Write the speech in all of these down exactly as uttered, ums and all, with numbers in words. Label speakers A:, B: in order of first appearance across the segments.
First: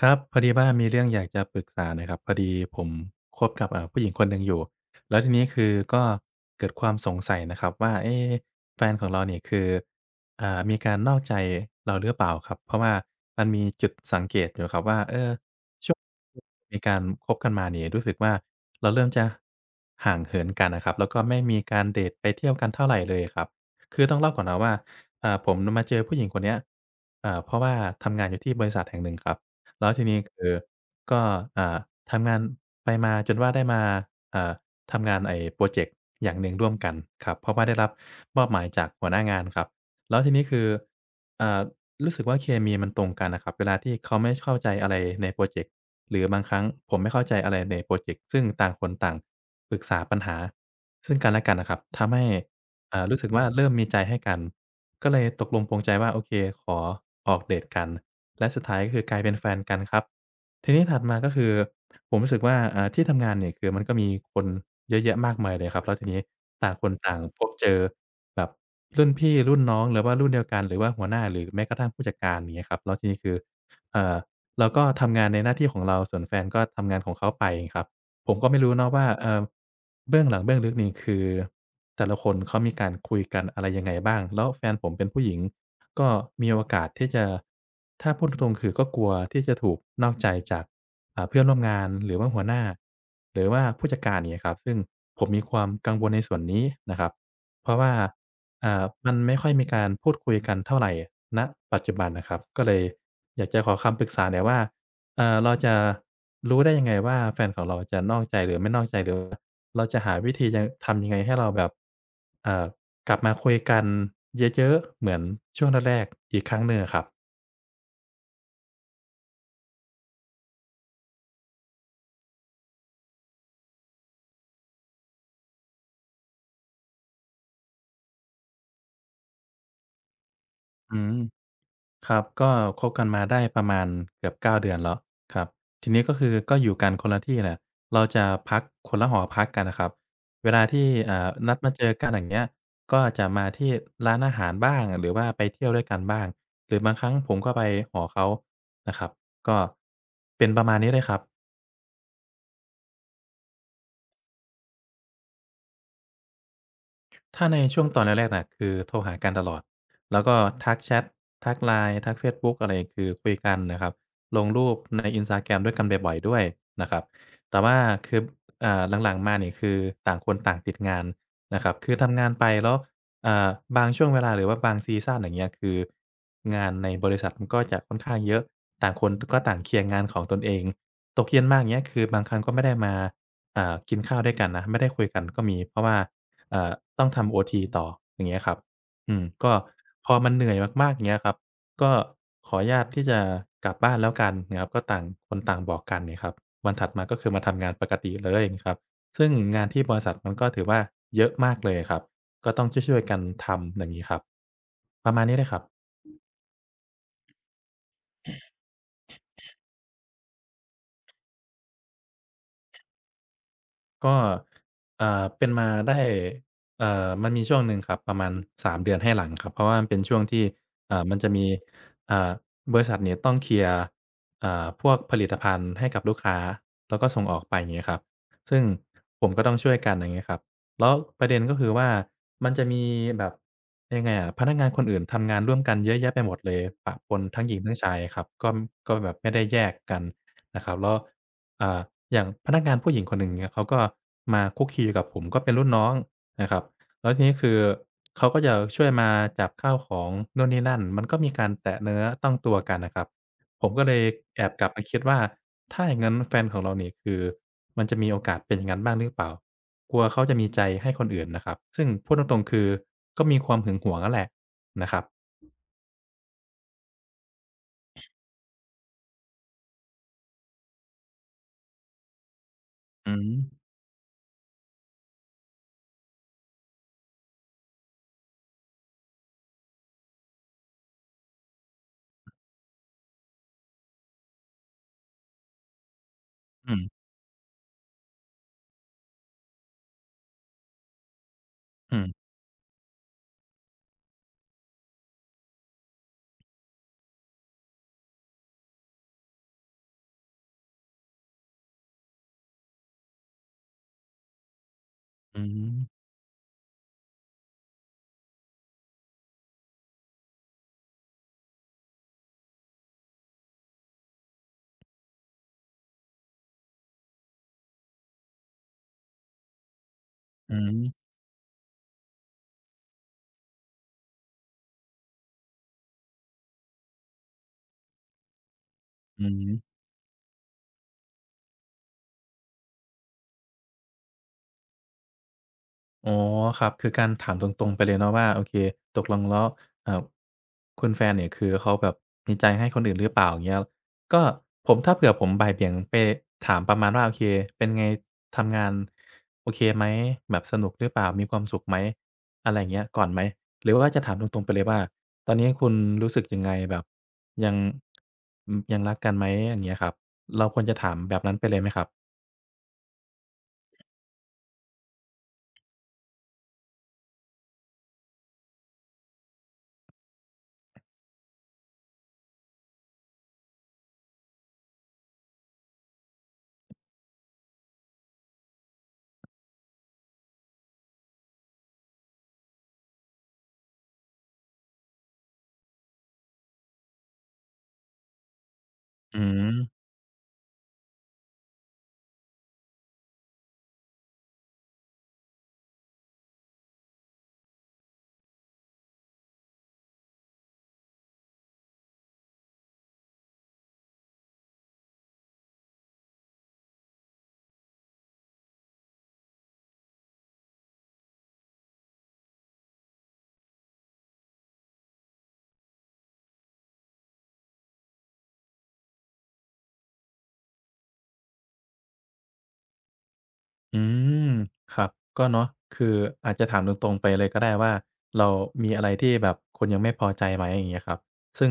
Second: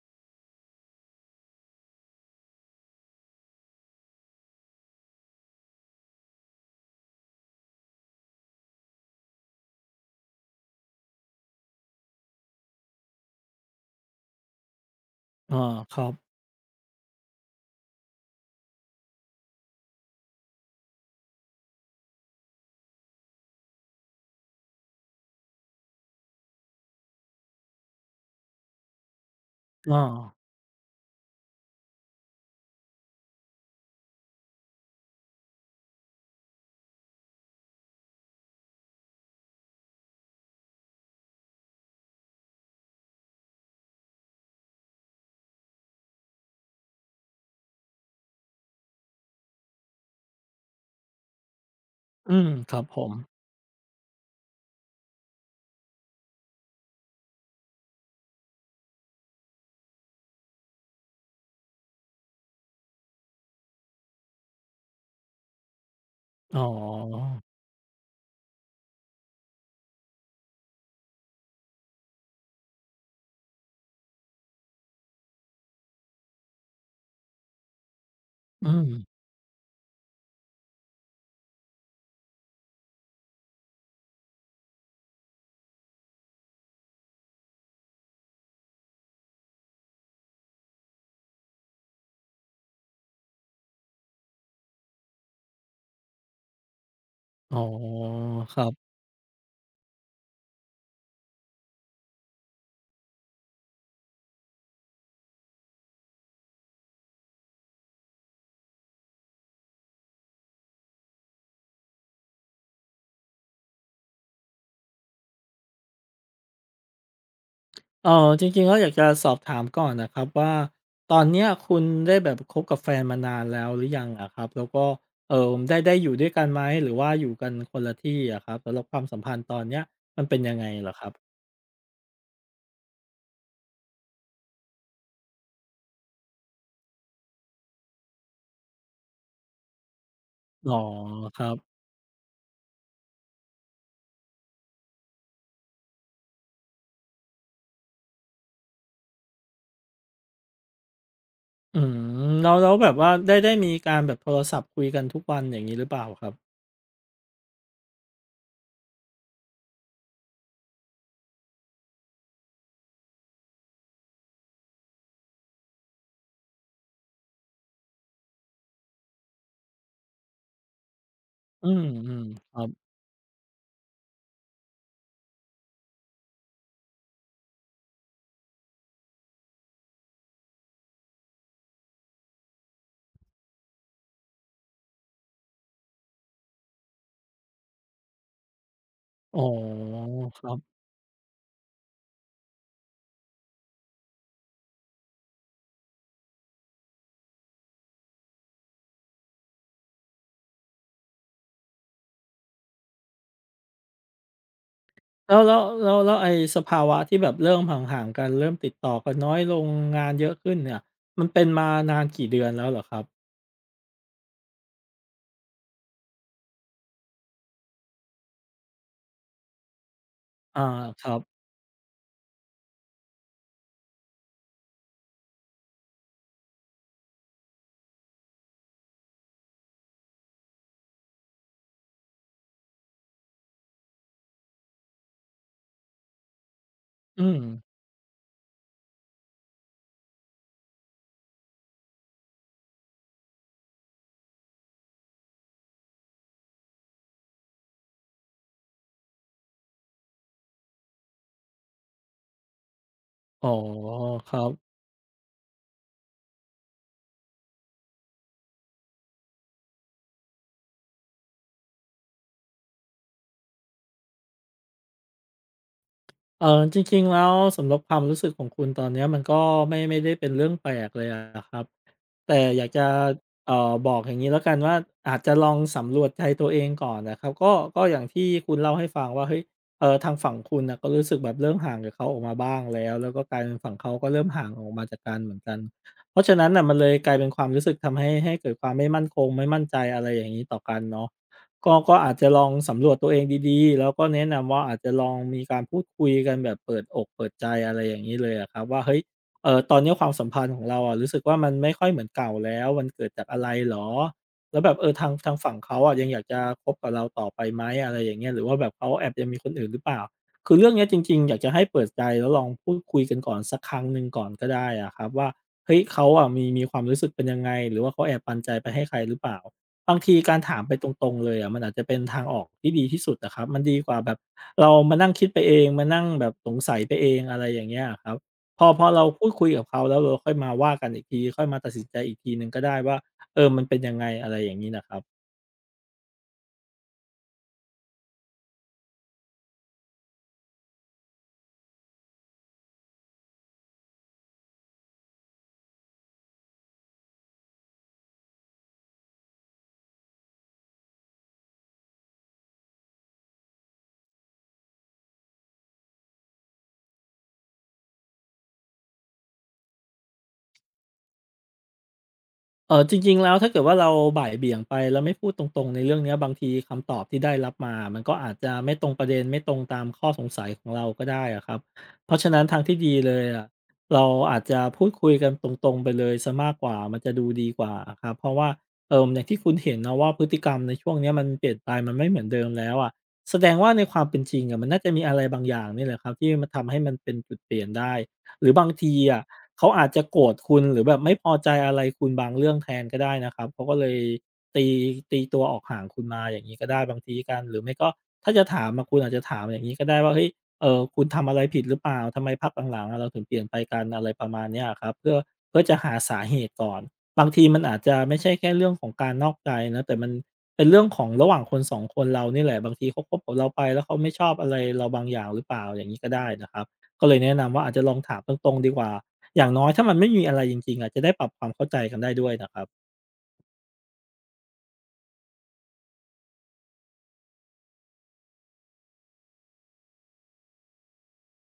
A: ครับพอดีว่ามีเรื่องอยากจะปรึกษาหน่อยครับพอดีผมคบกับอ่าผู้หญิงคนหนึ่งอยู่แล้วทีนี้คือก็เกิดความสงสัยนะครับว่าเอ๊แฟนของเราเนี่ยคืออ่ามีการนอกใจเราหรือเปล่าครับเพราะว่ามันมีจุดสังเกตอยู่ครับว่าเออ
B: อา
A: ช่
B: ค
A: วง
B: รับ
A: มีการคบกันมาเนี่ยรู้สึกว่าเราเริ่มจะห่างเหินกันน่ะครับแล้วก็ไม่มีการเดตไปเที่ยวกันเท่าไรเลยครับคือต้องเล่าก่อนนะว่าอ่าผมมาเจอผู้หญิงคนเนี้ยอ่าเพราะว่าทำงานอยู่ที่บริษัทแห่งหนึ่งครับ แล้วทีนี้
B: อา
A: คือก็อ่าทำงานไปมาจนว่าได้มาอ่าทำงานไอ้พรอเจกต์อย่างหนึ่งร่วมกันครับเพราะว่าได้รับมอบหมายจากหัวหน้างานครับแล้วทีนี้คืออ่ารู้สึกว่าเคมีมันตรงกันน่ะครับเวลาที่เขาไม่เข้าใจอะไรในพรอเจกต์หรือบางครั้งผมไม่เข้าใจอะไรในพรอเจกต์ซึ่งต่างคนต่างปรึกษาปัญหาซึ่งกันและกันน่ะครับทำให้
B: อืมครับผ
A: อ่า
B: ม
A: รู้สึกว่าเริ่มมีใจให้กันก็เลยตกลงปรงใจว่าโอเคขอออกเดตกันและสุดท้ายก็คือกลายเป็นแฟนกันครับทีนี้ถัดมาก็คือผมรู้สึกว่าอ่าที่ทำงานเนี่ยคือมันก็มีคนเยอะแยะมากมายเลยครับแล้วทีนี้
B: อ๋อ
A: ต่างคนต่างพบเจอแบบรุ่นพี่รุ่นน้องหรือว่ารุ่นเดียวกันหรือว่าหัวหน้าหรือแม้กระทั่งผู้จัดการอย่างเงี้ยครับแล้วทีนี้คือเอ่อเราก็ทำงานในหน้าที่ของเราส่วนแฟนก็ทำงานของเขาไปครับ ผมก็ไม่
B: อื
A: รู้เนาะว่า
B: ม
A: เอ่อเบื้องหลังเบื้องลึกนี่คือแต่ละคนเขามีการคุยกันอะไรยังไงบ้างแล้วแฟนผมเป็นผู้หญิงก็มีโอกาสที่จะถ้าพูดตรงๆคือก็กลัวที่จะถูกนอกใจจากอ่าเพื่อนร่วมงานหรือว่าหัวหน้าหรือว่าผู้จัดการอย่างเงี้ยครับซึ่งผมมีความกังวลในส่วนนี้นะครับ
B: อ๋อ
A: เพราะว่า
B: ครั
A: อ่า
B: บ
A: มันไม่ค่อยมีการพูดคุยกันเท่าไรณปัจจุบันนะครับก็เลยอยากจะขอคำปรึกษาหน่อยว่า เอ่อเราจะรู้ได้ยังไงว่าแฟนของเราจะนอกใจหรือไม่นอกใจหรือว่าเราจะหาวิธียังทำยังไงให้เราแบบเอ่อกลับมาคุยกันเยอะๆเหมือนช่วงแรกๆอีกครั้งหนึ่งอะครับ
B: เอ่อจริงๆแล้วอยากจะสอบถามก่อนนะครับว่าตอนเนี้ยคุณได้แบบคบกับแฟนมานานแล้วหรือยังอะครับแล้วก็เอ่อได้ได้อยู่ด้วยกันไหมหรือว่าอยู่กันคนละที่อะครับสำหรับความสัมพันธ์ตอนเนี้ยมันเป็นยังไงเหรอ
A: อื
B: ครับ
A: ม ครับก็คบกันมาได้ประมาณเกือบเก้าเดือนแล้วครับทีนี้ก็คือก็อยู่กันคนละที่แหละเราจะพักคนละหอพักกันน่ะครับเวลา
B: อ๋อ
A: ที่อ่า
B: ครั
A: นั
B: บ
A: ดมาเจอกันอย่างเงี้ยก็จะมาที่ร้านอาหารบ้างหรือว่าไปเที่ยวด้วยกันบ้างหรือบางครั้งผมก็ไปหอเขานะครับก็เป็นประมาณนี้เลยครับ
B: อืมแล้วแล้วแบบว่าได้ได้มีการแบบโทรศัพท์คุยกันทุกวันอย่างงี้หรือเปล่าครับ
A: ถ้าในช่วงตอนแรกๆน่ะคือโทรหากันตลอด แล้วก็ทักแชตทัก ไลน์ ทักเฟซบุ๊กอะไรคือคุยกันนะครับ ลงรูปใน Instagram ด้วยกันบ่อยๆด้วยนะครับ แต่ว่าคืออ่าหลังๆ มานี่คือต่างคนต่างติดงานนะค
B: อื
A: รับ คือทำ
B: ม
A: งานไป
B: ๆครับ
A: แล้วอ่าบางช่วงเวลาหรือว่าบางซีซันอย่างเงี้ยคืองานในบริษัทมันก็จะค่อนข้างเยอะ ต่างคนก็ต่างเคลียร์งานของตนเองตกเย็นมาอย่างเงี้ยคือบางครั้งก็ไม่ได้มาอ่ากินข้าวด้วยกันนะไม่ได้คุยกันก็มีเพราะว่า เอ่อต้องทำโอทีต่ออย่างเงี้ยครับ อืม
B: อ๋อ
A: ก็พอมัน
B: ค
A: เห
B: รั
A: นื่อย
B: บ
A: มากๆอย่างเงี้ยครับก็ขออนุญาตที่จะกลับบ้านแล้วกันนะครับก็ต่างคนต่างบอกกันเนี่ยครับวันถัดมาก็คือมาทำงานปกติเลยครับซึ่งงานที่บริษัทมันก็ถือว่าเยอะมากเลยครับก็ต้องช่วยๆกันทำอย่างงี้ครับประมาณ
B: แล้
A: นี้
B: ว
A: เลยค
B: แล้
A: รั
B: ว
A: บ
B: แล้วแล้วไอ้สภาวะที่แบบเริ่มห่างๆกันเริ่มติดต่อกันน้อยลงงานเยอะขึ้นเนี่ยมันเป็นมานานกี่เดือนแล้วเหรอครับ
A: ก็เอ่อเป็นมาได้เอ่อมันมีช่วงหนึ่งครับประมาณสามเดือนเดือนให้หลังครับเพราะว่ามันเป็นช่วงที่
B: อา
A: เอ่
B: ค
A: อ
B: รั
A: มัน
B: บ
A: จะมีอ่าบริษัทเนี่ยต้องเคลียร์อ่าพวกผลิตภัณฑ์ให้กับลูกค้าแล้วก็ส่งออกไปอย่างเงี้ยครับซึ่งผมก็ต้องช่วยกันอย่างเงี้ยครับแล้วประเด็นก็คือว่ามันจะมีแบบยังไงอะพนักงานคนอื่นทำงานร่วมกันเยอะแยะไปหมดเลยปะปน
B: อืม
A: ทั้งหญิงทั้งชายครับก็ก็แบบไม่ได้แยกกันนะครับแล้ว อ่าอย่างพนักงานผู้หญิงคนหนึ่งเงี้ยเขาก็มาคลุกคลีกับผมก็เป็นรุ่นน้องนะครับแล้วทีนี้คือเขาก็จะช่วยมาจับข้าวของนู่นนี่นั่นมันก็มีการแตะเนื้อต้องตัวกันน่ะครับ
B: อ๋อ
A: ผมก็เลย
B: ครั
A: แอ
B: บ
A: บกลับมาคิดว่าถ้าอย่างงั้นแฟนของเรานี่คือมันจะมีโอกาสเป็นอย่างงั้นบ้างหรือเปล่ากลัวเขาจะมีใจให้คนอื่นนะครับซึ่งพูดตรงๆคือก็มีความหึงหวงนั่นแหละนะครับ
B: เออจริงๆแล้วสำหรับความรู้สึกของคุณตอนเนี้ยมันก็ไม่ไม่ได้เป็นเรื่องแปลกเลยอะครับแต่อยากจะ
A: อืม
B: เอ่อบอกอย่างนี้แล้วกันว่าอาจจะลองสำรวจใจตัวเองก่อนนะครับก็ก็อย่างที่คุณเล่าให้ฟังว่าเฮ้ยเออทางฝั่งคุณนะก็รู้สึกแบบเริ่มห่างกับเขาออกมาบ้างแล้วแล้วก็กลายเป็นฝั่งเขาก็เริ่มห่างออกมาจากกันเหมือนกันเพราะฉะนั้นน่ะ
A: อื
B: มัน
A: ม
B: เลยกลายเป็นความรู้สึกทำให้ให้เกิดความไม่มั่นคงไม่มั่นใจอะไรอย่างนี้ต่อกันเนาะ ก็ก็
A: อื
B: อาจ
A: ม
B: จะลองสำรวจตัวเองดีๆแล้วก็แนะนำว่าอาจจะลองมีการพูดคุยกันแบบเปิดอกเปิดใจอะไรอย่างงี้เลยอะครับว่าเฮ้ยเอ่อตอนเนี้ยความสัมพันธ์ของเราอะรู้สึกว่ามันไม่ค่อยเหมือนเก่าแล้วมันเกิดจากอะไรเหรอแล้วแบบเออทางทาง
A: อื
B: ฝั่ง
A: ม
B: เขาอะยังอยากจะคบกับเราต่อไปไหมอะไรอย่างเงี้ยหรือว่าแบบเขาแอบยังมีคนอื่นหรือเปล่าคือเรื่องเนี้ยจริงๆอยากจะให้เปิดใจแล้วลองพูดคุยกันก่อนสักครั้งหนึ่งก่อนก็ได้อะครับว่าเฮ้ยเขาอะมีมีความรู้สึกเป็นยังไงหรือว่าเขาแอบปันใจไปให้ใครหรือเปล่า บางทีการ
A: อื
B: ถามไปต
A: ม
B: รงๆเลยอะมันอาจจะเป็นทางออกที่ดีที่สุดอะครับมันดีกว่าแบบเรามานั่งคิดไปเองมานั่งแบบสงสัยไปเองอะไรอย่างเงี้ยอะครับพอพอเรา
A: อื
B: พูดคุยกับ
A: ม
B: เขาแล้วเราค่อยมาว่ากันอีกทีค่อยมาตัดสินใจอีกทีหนึ่งก็ได้ว่าเออมันเป็นยังไงอะไรอย่างงี้น่ะครับ
A: อ๋อครับคือการถามตรงๆไปเลยเนาะว่าโอเคตกลงแล้วอ่าคุณแฟนเนี่ยคือเขาแบบมีใจให้คนอื่นหรือเปล่าอย่างเงี้ยก็ผมถ้าเผื่อผมบ่ายเบี่ยงไปถามประมาณว่าโอเคเป็นไงทำงานโอเคไหมแบบสนุกหรือเปล่ามีความสุขไหมอะไรอย่างเงี้ยก่อนไหมหรือว่าจะถามตรงๆไปเลยว่าตอนนี้คุณรู้สึกยังไงแบบยังอืมยังรักกันไหมอย่างเงี้ยครับเราควรจะถามแบบนั้นไปเลยไหมครับ
B: เออจริงๆแล้วถ้าเกิดว่าเราบ่ายเบี่ยงไปแล้วไม่พูดตรงๆในเรื่องเนี้ยบางทีคำตอบที่ได้รับมามันก็อาจจะไม่ตรงประเด็นไม่ตรงตามข้อสงสัยของเราก็ได้อะครับเพราะฉะนั้นทางที่ดีเลยอะเราอาจจะพูดคุยกันตรงๆไปเลยซสมากกว่ามันจะดูดีกว่าครับเพราะว่าเอออย่างที่คุณเห็นนะว่าพฤติกรรมในช่วงเนี้ยมันเปลี่ยนไปมันไม่เหมือนเดิมแล้วอะแสดงว่าในความเป็นจริงอะมันน่าจะมีอะไรบางอย่างนี่แหละครับที่มันทำให้มันเป็นจุดเปลี่ยนได้หรือบางที
A: อื
B: อะ
A: ม
B: เขาอาจจะโกรธคุณหรือแบบไม่พอใจอะไรคุณบางเรื่องแทนก็ได้นะครับเขาก็เลยตีตีตัวออกห่างคุณมาอย่างงี้ก็ได้บางทีกันหรือไม่ก็ถ้าจะถามอะคุณอาจจะถามอย่างงี้ก็ได้ว่าเฮ้ยเอ่อคุณทำอะไรผิดหรือเปล่าทำไมพักหลังๆอะเราถึงเปลี่ยนไปกันอะไรประมาณเนี้ยอะครับเพื่อเพื่อจะหาสาเหตุก่อนบางทีมันอาจจะไม่ใช่แค่เรื่องของการนอกใจนะแต่มันเป็นเรื่องของระหว่างคนสองคนเรานี่แหละบางทีเขาคบกับเราไปแล้วเขาไม่ชอบอะไรเราบางอย่างหรือเปล่าอย่างงี้ก็ได้นะครับก็เลยแนะนำว่าอาจจะลองถามตรงๆดีกว่า อย่างน้อยถ้ามันไม่มีอะไรจริงๆอะจะได้ปรับความเข้าใจกันได้ด้วยนะครับ
A: อืมครับก็เนาะคืออาจจะถามตรงๆไปเลยก็ได้ว่าเรามีอะไรที่แบบคุณยังไม่พอใจไหมอย่างเงี้ยครับซึ่ง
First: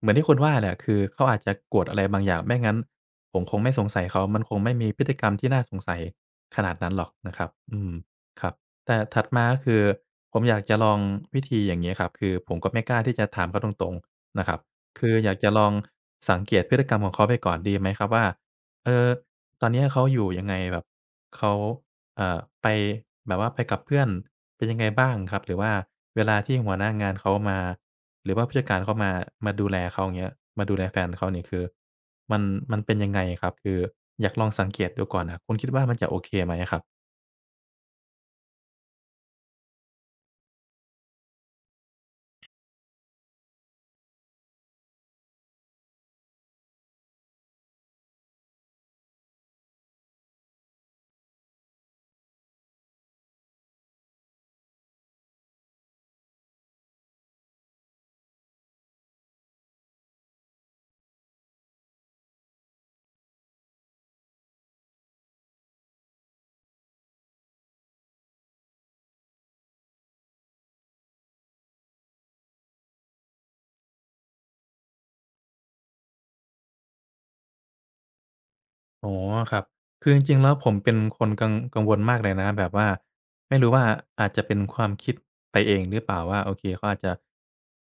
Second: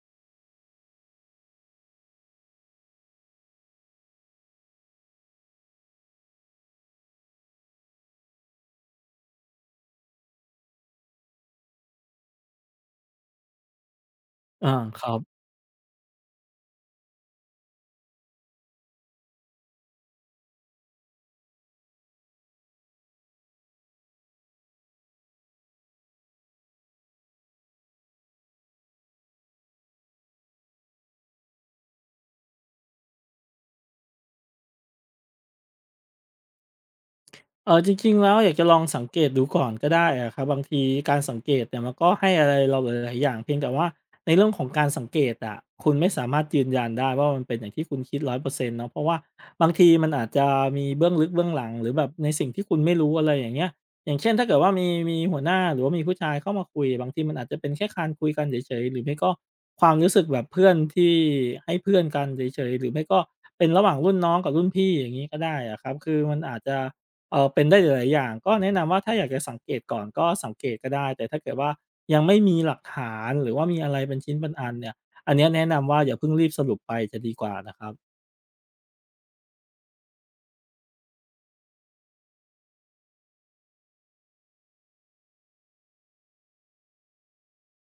A: เหมือนที่คุณว่าแหละคือเขาอาจจะโกรธอะไรบางอย่างไม่งั้นผมคงไม่สงสัยเขามันคงไม่มีพฤติกรรมที่น่าสงสัยขนาดนั้นหรอกนะครับอืมครับแต่ถัดมาก็คือผมอยากจะลองวิธีอย่างงี้ครับคือผมก็ไม่กล้าที่จะถามเขาตรงๆนะครับ
B: อาค
A: คื
B: รั
A: อ
B: บ
A: อยากจะลองสังเกตพฤติกรรมของเขาไปก่อนดีไหมครับว่าเอ่อ ตอนเนี้ยเขาอยู่ยังไงแบบเขาเอ่อไปแบบว่าไปกับเพื่อนเป็นยังไงบ้างครับหรือว่าเวลาที่หัวหน้างานเขามาหรือว่าผู้จัดการเขามามาดูแลเขาอย่างเงี้ยมาดูแลแฟนเขาเนี่ยคือมันมันเป็นยังไงครับคืออยากลองสังเกตดูก่อนน่ะคุณคิดว่ามันจะโอเคไหมอะครับ
B: เออจริงๆแล้วอยากจะลองสังเกตดูก่อนก็ได้อะครับบางทีการสังเกตเนี่ยมันก็ให้อะไรเราหลายๆอย่างเพียงแต่ว่าในเรื่องของการสังเกตอะคุณไม่สามารถยืนยันได้ว่ามันเป็นอย่างที่คุณคิดร้อยเปอร์เซ็นต์เนาะเพราะว่าบางทีมันอาจจะมีเบื้องลึกเบื้องหลังหรือแบบในสิ่งที่คุณไม่รู้อะไรอย่างเงี้ยอย่างเช่นถ้าเกิดว่ามีมีหัวหน้าหรือว่ามีผู้ชายเข้ามาคุยบางทีมันอาจจะเป็นแค่การคุยกันเฉยๆหรือไม่ก็ความรู้สึกแบบเพื่อนที่ให้เพื่อนกันเฉยๆหรือไม่ก็เป็นระหว่างรุ่นน้องกับรุ่นพี่อย่างนี้ก็ได้อะครับคือมันอาจจะ เอ่อเป็นได้หลายๆอย่างก็แนะนำว่าถ้าอยากจะสังเกตก่อนก็สังเกตก็ได้แต่ถ้าเกิดว่ายังไม่มีหลักฐานหรือว่ามีอะไรเป็นชิ้นเป็นอันเนี่ยอันเนี้ยแนะนำว่าอย่าเพิ่งรีบสรุปไปจะดีกว่านะครับ
A: อ๋อครับคือจริงๆแล้วผมเป็นคนกังกังวลมากเลยนะแบบว่าไม่รู้ว่าอาจจะเป็นความคิดไปเองหรือเปล่าว่าโอเคเขาอาจจะ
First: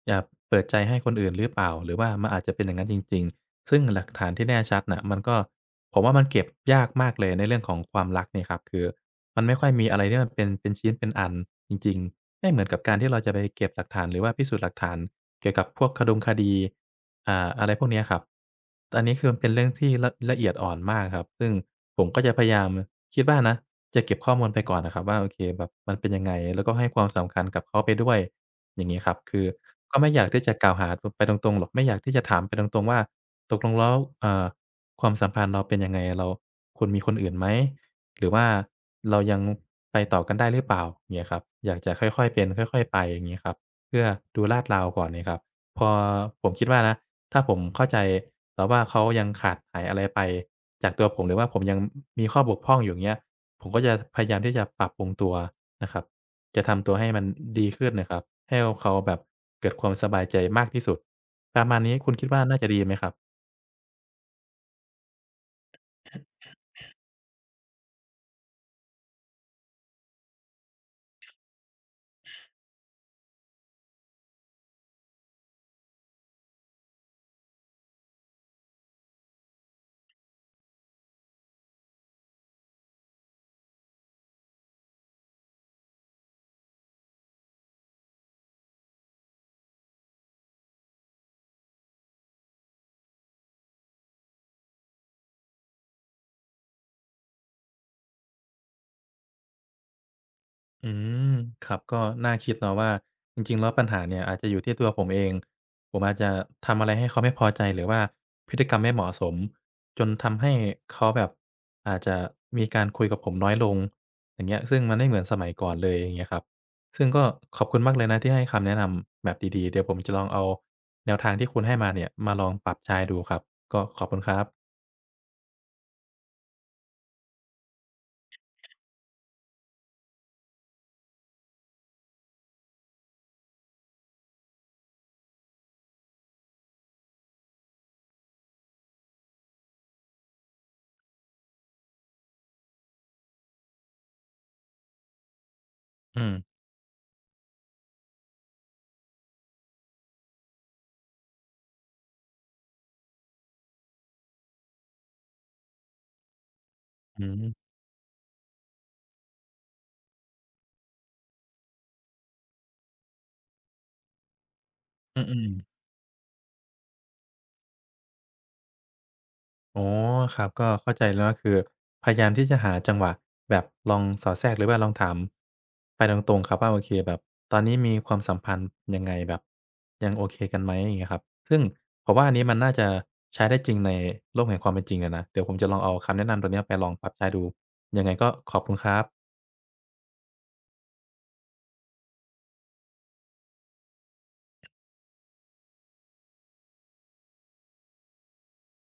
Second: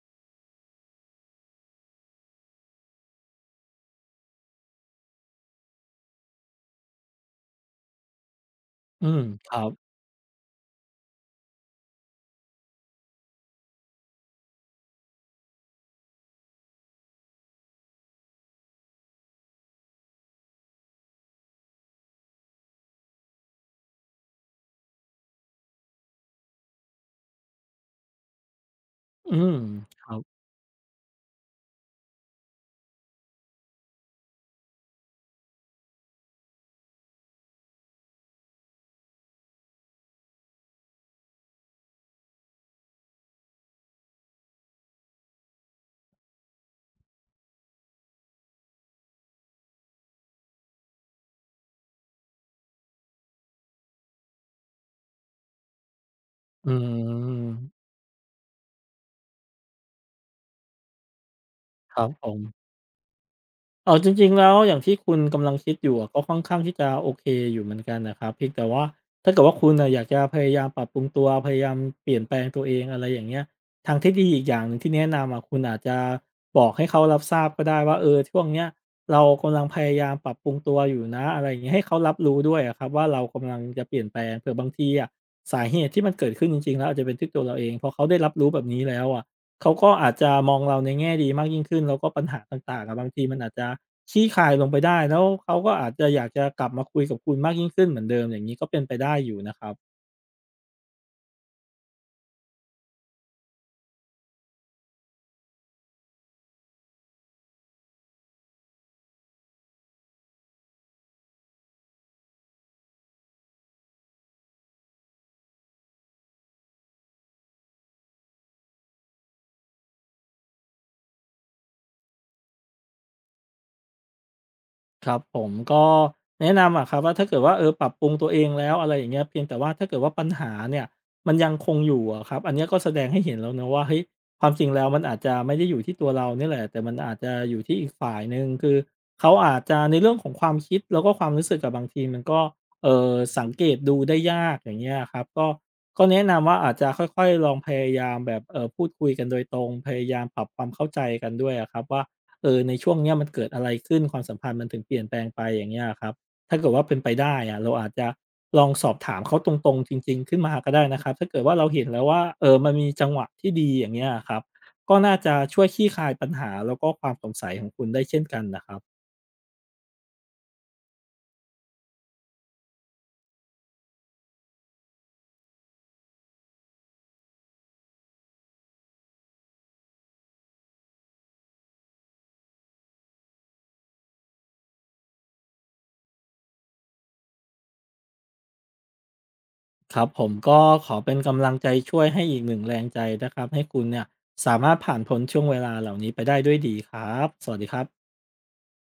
A: อยากเปิดใจให้คนอื่นหรือเปล่า หรือว่ามันอาจจะเป็นอย่างนั้นจริงๆ ซึ่งหลักฐานที่แน่ชัดน่ะมันก็ผมว่ามันเก็บยากมากเลยในเรื่องของความรักเนี่ยครับคือ
B: อืม
A: มัน
B: ค
A: ไม่
B: รั
A: ค่อ
B: บ
A: ยมีอะไรที่มันเป็นเป็นชิ้นเป็นอันจริงๆไม่เหมือนกับการที่เราจะไปเก็บหลักฐานหรือว่าพิสูจน์หลักฐานเกี่ยวกับพวกคะดงคดี อ่าอะไรพวกเนี้ยครับแต่อันนี้คือมันเป็นเรื่องที่ละละเอียดอ่อนมากครับ ซึ่งผมก็จะพยายามคิดว่านะจะเก็บข้อมูลไปก่อนน่ะครับว่าโอเคแบบมันเป็นยังไง แล้วก็ให้ความสำคัญกับเขาไปด้วยอย่างงี้ครับ
B: อื
A: คือ
B: ม
A: ก็
B: ค
A: ไม่
B: รั
A: อ
B: บ
A: ยากที่จะกล่าวหาตไปตรงๆหรอกไม่อยากที่จะถามไปตรงๆว่าตกลงแล้วเอ่อความสัมพันธ์เราเป็นยังไง เราคุณมีคนอื่นไหม หรือว่าเรายังไปต่อกันได้หรือเปล่าเงี้ยครับอยากจะค่อยๆเป็นค่อยๆไปอย่างงี้ครับเพื่อดูลาดราวก่อนเนี่ยครับ พอผมคิดว่านะถ้าผมเข้าใจแต่ว่าเขายังขาดหายอะไรไปจากตัวผมหรือว่าผมยังมีข้อบกพร่องอยู่อย่างเงี้ยผมก็จะพยายามที่จะปรับปรุงตัวนะครับจะ
B: อื
A: ทำตัวให้มันดี
B: ม
A: ขึ้นน่ะครับให้เขาแบบเกิดความสบายใจมากที่สุดประมาณนี้
B: ครับ
A: คุณ
B: ผ
A: คิด
B: ม
A: ว่าน่าจะดีไหมครับ
B: เอ๋อจริงๆแล้วอย่างที่คุณกำลังคิดอยู่อะก็ค่อนข้างที่จะโอเคอยู่เหมือนกันนะครับเพียงแต่ว่าถ้าเกิดว่าคุณอะอยากจะพยายามปรับปรุงตัวพยายามเปลี่ยนแปลงตัวเองอะไรอย่างเงี้ยทางที่ดีอีกอย่างหนึ่งที่แนะนำอะคุณอาจจะบอกให้เขารับทราบก็ได้ว่าเออช่วงเนี้ยเรากำลังพยายามปรับปรุงตัวอยู่นะอะไรอย่างเงี้ยให้เขารับรู้ด้วยอะครับว่าเรากำลังจะเปลี่ยนแปลงเผื่อบางทีอะสาเหตุที่มันเกิดขึ้นจริงๆแล้วอาจจะเป็นที่ตัวเราเองพอเขาได้รับรู้แบบนี้แล้วอะ เขาก็อาจจะมองเราในแง่ดีมากยิ่งขึ้นแล้วก็ปัญหาต่างๆอะบางทีมันอาจจะคลี่คลายลงไปได้แล้วเขาก็อาจจะอยากจะกลับมาคุยกับคุณมากยิ่งขึ้นเหมือนเดิมอย่างนี้ก็เป็นไปได้อยู่นะครับ
A: อืมครับก็น่าคิดเนาะว่าจริงๆแล้วปัญหาเนี่ยอาจจะอยู่ที่ตัวผมเองผมอาจจะทำอะไรให้เขาไม่พอใจหรือว่าพฤติกรรมไม่เหมาะสมจนทำให้เขาแบบอาจจะมีการคุยกับผมน้อยลงอย่างเงี้ยซึ่งมันไม่เหมือนสมัยก่อนเลยอย่างเงี้ยครับซึ่งก็ขอบคุณมากเลยนะที่ให้คำแนะนำแบบดีๆเดี๋ยวผมจะลองเอาแนวทางที่คุณให้มาเนี่ยมาลองปรับใช้ดูครับก็ขอบคุณครับ
B: ครับผมก็แนะนำอะครับว่าถ้าเกิดว่าเออปรับปรุงตัวเองแล้วอะไรอย่างเงี้ยเพียงแต่ว่าถ้าเกิดว่าปัญหาเนี่ยมันยังคงอยู่อะครับอันเนี้ยก็แสดงให้เห็นแล้วนะว่าเฮ้ยความจริงแล้วมันอาจจะไม่ได้อยู่ที่ตัวเราเนี่ยแหละแต่มันอาจจะอยู่ที่อีกฝ่ายหนึ่งคือเขาอาจจะในเรื่องของความคิดแล้วก็ความรู้สึกกับบางทีมันก็เออสังเกตดูได้ยากอย่างเงี้ยครับก็ก็แนะ
A: อืม
B: นำว่าอาจจะค่อยๆลองพยายามแบบเออพูดคุยกันโดยตรงพยายามปรับความเข้าใจกันด้วยอะครับว่า เออในช่วงเนี้ยมันเกิดอะไรขึ้นความสัมพันธ์มันถึงเปลี่ยนแปลงไปอย่างเงี้ยอะครับถ้าเกิดว่าเป็นไป
A: อื
B: ได้
A: ม
B: อะเราอาจจะลองสอบถามเขาตรงๆจริงๆขึ้นมาก็ได้นะครับถ้าเกิดว่าเราเห็นแล้วว่าเออมันมีจังหวะที่ดีอย่างเงี้ยอะครับก็น่า
A: อื
B: จะ
A: อ
B: ช่วยค
A: ๆ
B: ลี่คลายปัญหาแล้วก็ความสงสัยของคุณได้เช่นกันนะครับ
A: อ๋อครับก็เข้าใจแล้วก็คือพยายามที่จะหาจังหวะแบบลองสอดแทรกหรือว่าลองถามไปตรงๆครับว่าโอเคแบบตอนนี้มีความสัมพันธ์ยังไงแบบยังโอเคกันไหมอย่างเงี้ยครับซึ่งผมว่าอันนี้มันน่าจะใช้ได้จริงในโลกแห่งความเป็นจริงอะนะ เดี๋ยวผมจะลองเอาคำแนะนำตัวเนี้ยไปลองปรับใช้ดูยังไงก็ขอบคุณครับ
B: ครับผมก็ขอเป็นกำลังใจช่วยให้อีกหนึ่งแรงใจนะครับให้คุณเนี่ยสามารถผ่านพ้นช่วงเวลาเหล่านี้ไปได้ด้วยดีครับสวัสดีครับ